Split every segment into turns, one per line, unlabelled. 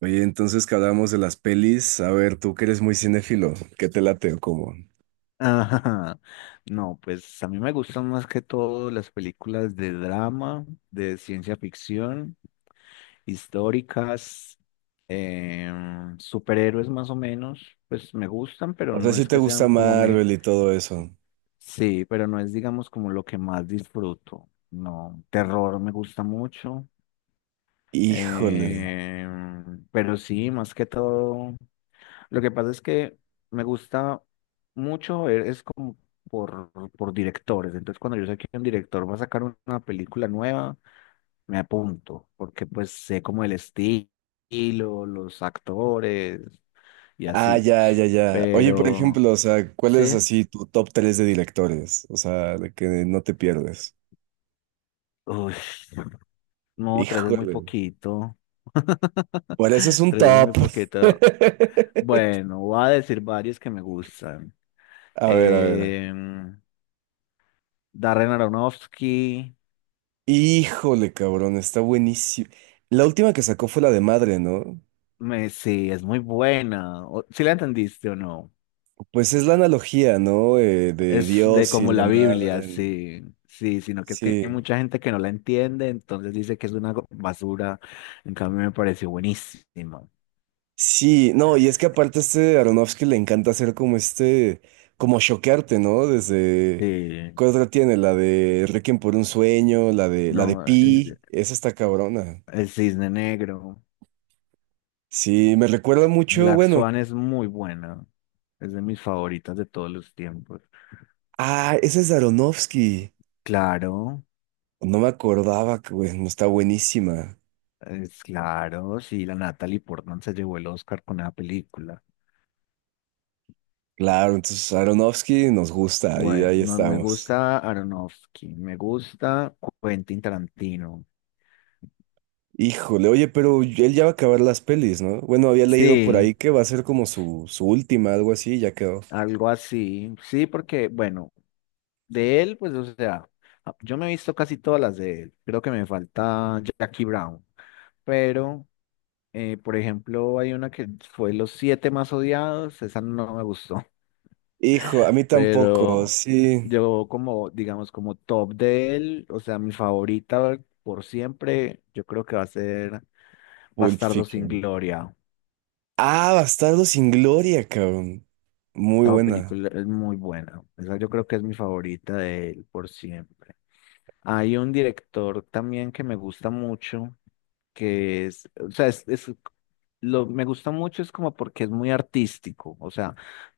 Oye, entonces que hablábamos de las pelis, a ver, tú que eres muy cinéfilo, ¿qué te late o cómo?
Ajá. No, pues a mí me gustan más que todo las películas de drama, de ciencia ficción, históricas, superhéroes más o menos, pues me gustan, pero
O sea,
no
si
es
te
que
gusta
sean como me...
Marvel y todo eso.
Sí, pero no es digamos como lo que más disfruto. No, terror me gusta mucho,
Híjole.
pero sí, más que todo lo que pasa es que me gusta mucho ver, es como por, por directores. Entonces, cuando yo sé que un director va a sacar una película nueva, me apunto, porque pues sé como estilo, los actores y
Ah,
así.
ya, ya, ya. Oye, por
Pero,
ejemplo, o sea, ¿cuál es
sí,
así tu top 3 de directores? O sea, de que no te pierdes.
uy, no, tres es muy
Híjole.
poquito.
Por eso es un
Tres es muy
top.
poquito. Bueno, voy a decir varios que me gustan.
A ver, a ver.
Em, Darren Aronofsky.
Híjole, cabrón, está buenísimo. La última que sacó fue la de madre, ¿no?
Sí, es muy buena. ¿Si ¿Sí la entendiste o no?
Pues es la analogía, ¿no? De
Es de
Dios y
como
la
la Biblia,
madre.
sí, sí, sino que es que hay
Sí.
mucha gente que no la entiende, entonces dice que es una basura. En cambio, me pareció buenísima.
Sí, no, y es que aparte a este Aronofsky le encanta hacer como este, como choquearte, ¿no? Desde,
Sí,
¿cuál otra tiene? La de Requiem por un sueño, la de
no, es-
Pi, esa está cabrona.
el Cisne Negro.
Sí, me recuerda mucho,
Black
bueno,
Swan es muy buena. Es de mis favoritas de todos los tiempos.
ah, esa es de Aronofsky.
Claro,
No me acordaba que, bueno, está buenísima.
claro, sí, la Natalie Portman se llevó el Oscar con esa película.
Claro, entonces Aronofsky nos gusta y
Bueno,
ahí
no me
estamos.
gusta Aronofsky, me gusta Quentin Tarantino.
Híjole, oye, pero él ya va a acabar las pelis, ¿no? Bueno, había leído por
Sí,
ahí que va a ser como su última, algo así, ya quedó.
algo así. Sí, porque, bueno, de él, pues, o sea, yo me he visto casi todas las de él. Creo que me falta Jackie Brown. Pero, por ejemplo, hay una que fue Los Siete Más Odiados. Esa no me gustó.
Hijo, a mí tampoco,
Pero
sí.
yo como, digamos, como top de él, o sea, mi favorita por siempre, yo creo que va a ser
Pulp
Bastardo sin
Fiction.
Gloria.
Ah, Bastardo sin Gloria, cabrón. Muy
Esa
buena.
película es muy buena. Esa yo creo que es mi favorita de él por siempre. Hay un director también que me gusta mucho, que es, o sea, lo me gusta mucho es como porque es muy artístico, o sea,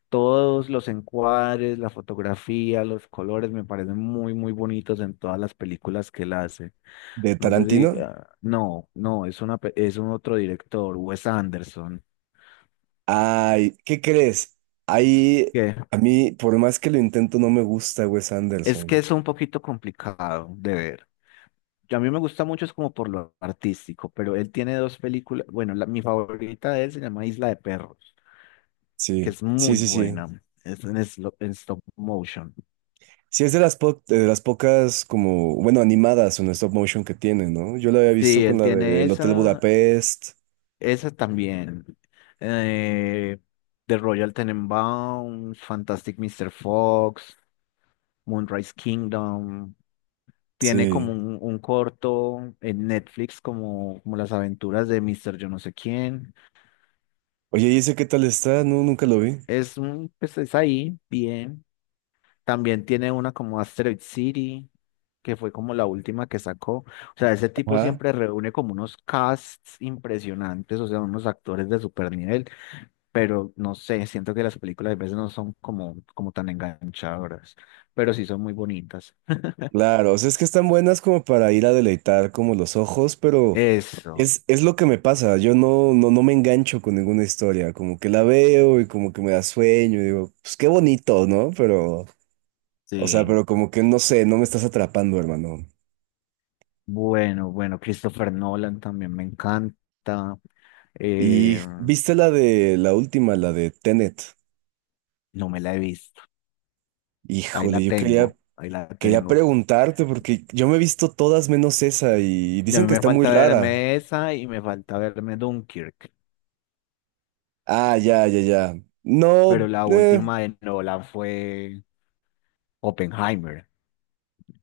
todos los encuadres, la fotografía, los colores me parecen muy, muy bonitos en todas las películas que él hace.
¿De
No sé si,
Tarantino?
ah, no, no, es una, pe- es un otro director, Wes Anderson.
Ay, ¿qué crees? Ahí,
¿Qué?
a mí, por más que lo intento, no me gusta Wes
Es que
Anderson.
es un poquito complicado de ver. A mí me gusta mucho, es como por lo artístico, pero él tiene dos películas. Bueno, mi favorita de él se llama Isla de Perros, que
Sí,
es
sí,
muy
sí, sí.
buena. Es en stop motion.
Sí, es de las, de las pocas, como, bueno, animadas en stop motion que tiene, ¿no? Yo lo había visto
Sí,
con
él
la
tiene
del Hotel
esa,
Budapest.
esa también. Eh, The Royal Tenenbaums, Fantastic Mr. Fox, Moonrise Kingdom. Tiene como
Sí.
un corto en Netflix, como las aventuras de Mister yo no sé quién.
Oye, ¿y ese qué tal está? No, nunca lo vi.
Es un, pues es ahí, bien. También tiene una como Asteroid City, que fue como la última que sacó. O sea, ese tipo
Ajá.
siempre reúne como unos casts impresionantes, o sea, unos actores de super nivel, pero no sé, siento que las películas a veces no son como, como tan enganchadoras, pero sí son muy bonitas.
Claro, o sea, es que están buenas como para ir a deleitar como los ojos, pero
Eso,
es lo que me pasa. Yo no, no, no me engancho con ninguna historia, como que la veo y como que me da sueño y digo, pues qué bonito, ¿no? Pero, o sea,
sí.
pero como que no sé, no me estás atrapando, hermano.
Bueno, Christopher Nolan también me encanta.
Y
Eh,
viste la de la última, la de Tenet.
no me la he visto. Ahí la
Híjole, yo quería,
tengo, ahí la
quería
tengo.
preguntarte porque yo me he visto todas menos esa y
Y a
dicen
mí
que
me
está muy
falta
rara.
verme esa y me falta verme Dunkirk.
Ah, ya, ya, ya. No,
Pero la última de Nolan fue Oppenheimer.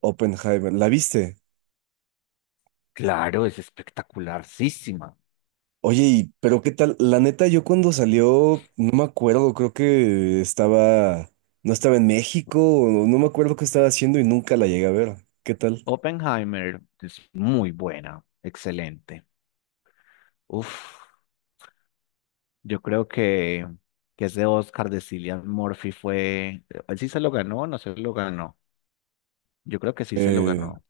Oppenheimer, ¿la viste?
Claro, es espectacularísima.
Oye, pero qué tal, la neta, yo cuando salió, no me acuerdo, creo que estaba, no estaba en México, o no me acuerdo qué estaba haciendo y nunca la llegué a ver. ¿Qué tal?
Oppenheimer es muy buena, excelente. Uf, yo creo que ese Oscar de Cillian Murphy fue, él sí se lo ganó, o no se lo ganó. Yo creo que sí se lo
Eh,
ganó.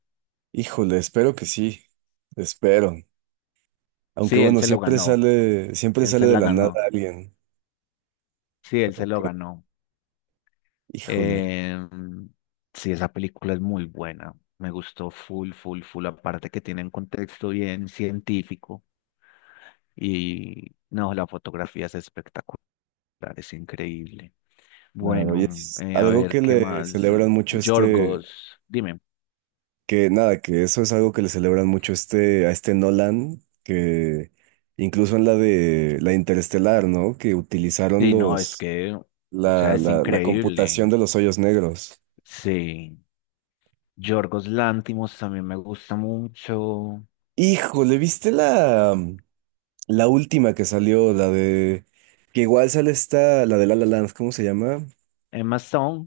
híjole, espero que sí, espero. Aunque
Sí, él
bueno,
se lo ganó.
siempre
Él se
sale de
la
la nada
ganó.
alguien.
Sí, él se
Ok,
lo ganó.
híjole,
Em, sí, esa película es muy buena. Me gustó full, full, full. Aparte que tiene un contexto bien científico. Y no, la fotografía es espectacular, es increíble.
claro, y
Bueno,
es
a
algo
ver,
que
¿qué
le
más?
celebran mucho este,
Yorgos, dime.
que nada, que eso es algo que le celebran mucho este, a este Nolan, que incluso en la de la Interestelar, ¿no? Que utilizaron
Sí, no, es
los,
que, o sea,
la,
es
la, la
increíble.
computación de los hoyos negros.
Sí. Yorgos Lántimos también me gusta mucho.
Híjole, ¿viste la, la última que salió? La de, que igual sale esta, la de La La Land, ¿cómo se llama?
Emma Stone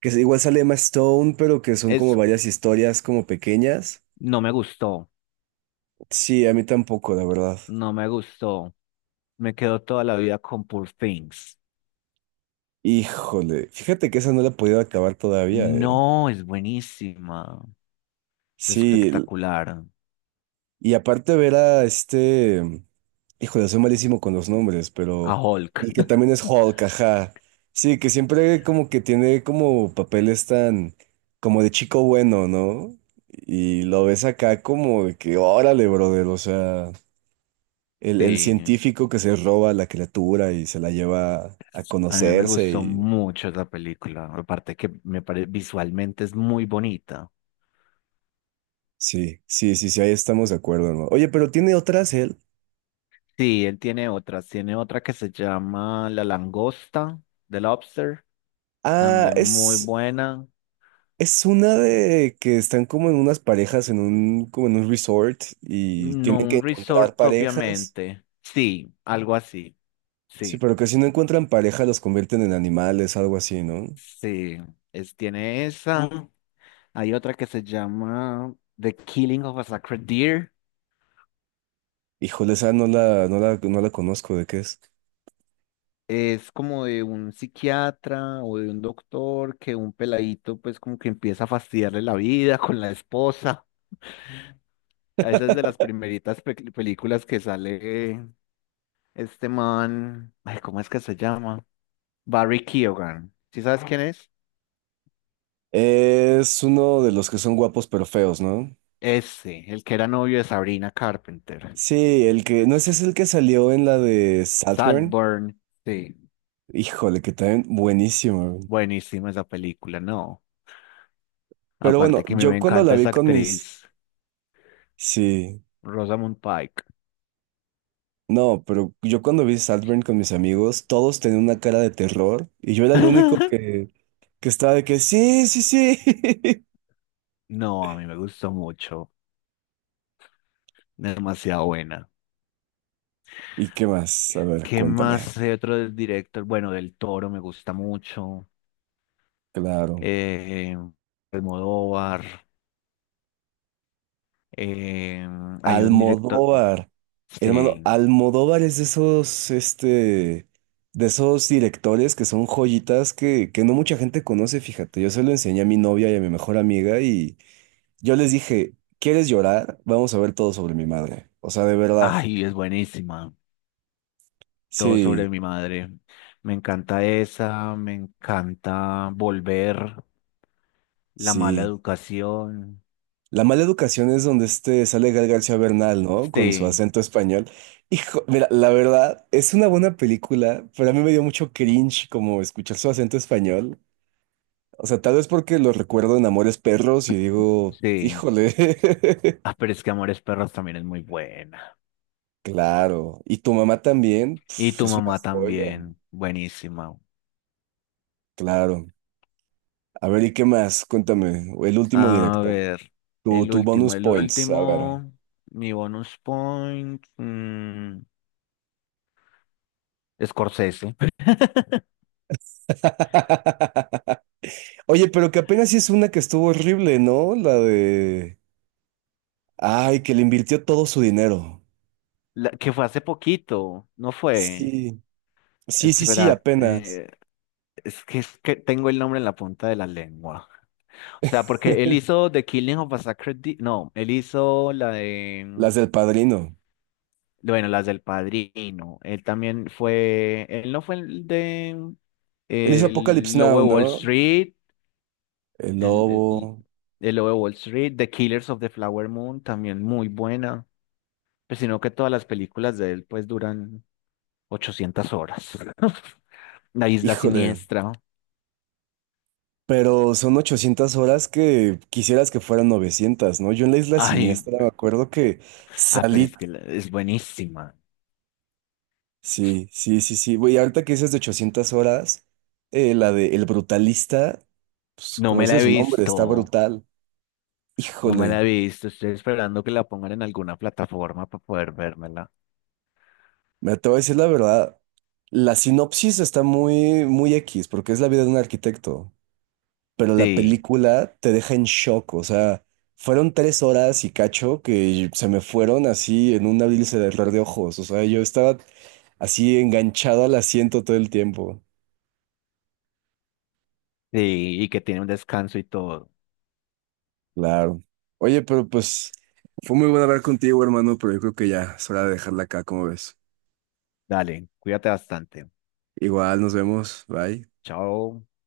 Que igual sale Emma Stone, pero que son como
es,
varias historias como pequeñas.
no me gustó,
Sí, a mí tampoco, la verdad.
no me gustó. Me quedo toda la vida con Poor Things.
Híjole, fíjate que esa no la he podido acabar todavía, ¿eh?
No, es buenísima. Es
Sí,
espectacular.
y aparte ver a este, híjole, soy malísimo con los nombres,
A
pero
Hulk.
el que también es Hulk, ajá. Sí, que siempre como que tiene como papeles tan como de chico bueno, ¿no? Y lo ves acá como de que órale, brother, o sea, el
Sí,
científico que se roba a la criatura y se la lleva a
a mí me
conocerse
gustó
y
mucho esa película. Aparte que visualmente es muy bonita.
sí, sí, sí, sí, ahí estamos de acuerdo, ¿no? Oye, pero tiene otras él.
Sí, él tiene otras. Tiene otra que se llama La Langosta, The Lobster.
Ah,
También muy
es.
buena.
Es una de que están como en unas parejas en un, como en un resort y
No
tienen que
un
encontrar
resort
parejas.
propiamente. Sí, algo así.
Sí,
Sí,
pero que si no encuentran pareja los convierten en animales, algo así, ¿no?
sí. Es, tiene esa. Hay otra que se llama The Killing of a Sacred Deer.
Híjole, esa no la conozco, ¿de qué es?
Es como de un psiquiatra o de un doctor que un peladito pues como que empieza a fastidiarle la vida con la esposa. Esa es de las primeritas películas que sale este man. Ay, ¿cómo es que se llama? Barry Keoghan. ¿Sí sabes quién es?
Es uno de los que son guapos pero feos, ¿no?
Ese, el que era novio de Sabrina Carpenter.
Sí, el que, no ese es el que salió en la de Saltburn.
Saltburn, sí,
Híjole, que también buenísimo.
buenísima esa película, no.
Pero bueno,
Aparte que a mí me
yo cuando la
encanta
vi
esa
con mis,
actriz,
sí.
Rosamund Pike.
No, pero yo cuando vi Saltburn con mis amigos, todos tenían una cara de terror y yo era el único que estaba de que sí, sí, sí.
No, a mí me gustó mucho, demasiado buena.
¿Y qué más? A ver,
¿Qué
cuéntame.
más de otro director? Bueno, del Toro me gusta mucho.
Claro.
Eh, Almodóvar. Eh, hay un director,
Almodóvar. Hermano,
sí.
Almodóvar es de esos, este, de esos directores que son joyitas que no mucha gente conoce, fíjate. Yo se lo enseñé a mi novia y a mi mejor amiga y yo les dije, ¿quieres llorar? Vamos a ver todo sobre mi madre. O sea, de verdad.
Ay, es buenísima. Todo
Sí,
sobre mi madre. Me encanta esa, me encanta volver, la mala
sí.
educación.
La mala educación es donde este sale Gal García Bernal, ¿no? Con su
Sí,
acento español. Hijo, mira, la verdad, es una buena película, pero a mí me dio mucho cringe como escuchar su acento español. O sea, tal vez porque lo recuerdo en Amores Perros y digo,
sí.
híjole.
Ah, pero es que Amores Perros también es muy buena.
Claro. Y tu mamá también,
Y
pf,
tu
es una
mamá
joya.
también, buenísima.
Claro. A ver, ¿y qué más? Cuéntame. El último
A
directo.
ver,
Tu, tu bonus
el
points, a ver.
último, mi bonus point, Scorsese.
Oye, pero que apenas sí es una que estuvo horrible, ¿no? La de... Ay, que le invirtió todo su dinero.
La, que fue hace poquito, no fue.
Sí, sí, sí, sí,
Espera,
apenas.
eh, es que tengo el nombre en la punta de la lengua. O sea, porque él hizo The Killing of a Sacred Deer. No, él hizo la de.
Las del Padrino.
Bueno, las del Padrino. Él también fue. Él no fue el de.
Él hizo Apocalypse
El Lobo
Now,
de Wall
¿no?
Street.
El
El, el,
Lobo.
el Lobo de Wall Street. The Killers of the Flower Moon. También muy buena. Pero sino que todas las películas de él, pues, duran 800 horas. La Isla
Híjole.
Siniestra.
Pero son 800 horas que quisieras que fueran 900, ¿no? Yo en la Isla
Ay,
Siniestra me acuerdo que
pero
salí.
es que es buenísima.
Sí, sí, sí, sí. Güey, ahorita que dices de 800 horas, la de El Brutalista, pues
No
como
me
dice
la he
su nombre,
visto.
está brutal.
No me la
Híjole.
he visto, estoy esperando que la pongan en alguna plataforma para poder vérmela.
Me te voy a decir la verdad. La sinopsis está muy, muy X, porque es la vida de un arquitecto. Pero la
Sí,
película te deja en shock. O sea, fueron 3 horas y cacho que se me fueron así en un abrir y cerrar de ojos. O sea, yo estaba así enganchado al asiento todo el tiempo.
sí, y que tiene un descanso y todo.
Claro. Oye, pero pues fue muy bueno hablar contigo, hermano, pero yo creo que ya es hora de dejarla acá, ¿como ves?
Dale, cuídate bastante.
Igual, nos vemos. Bye.
Chao.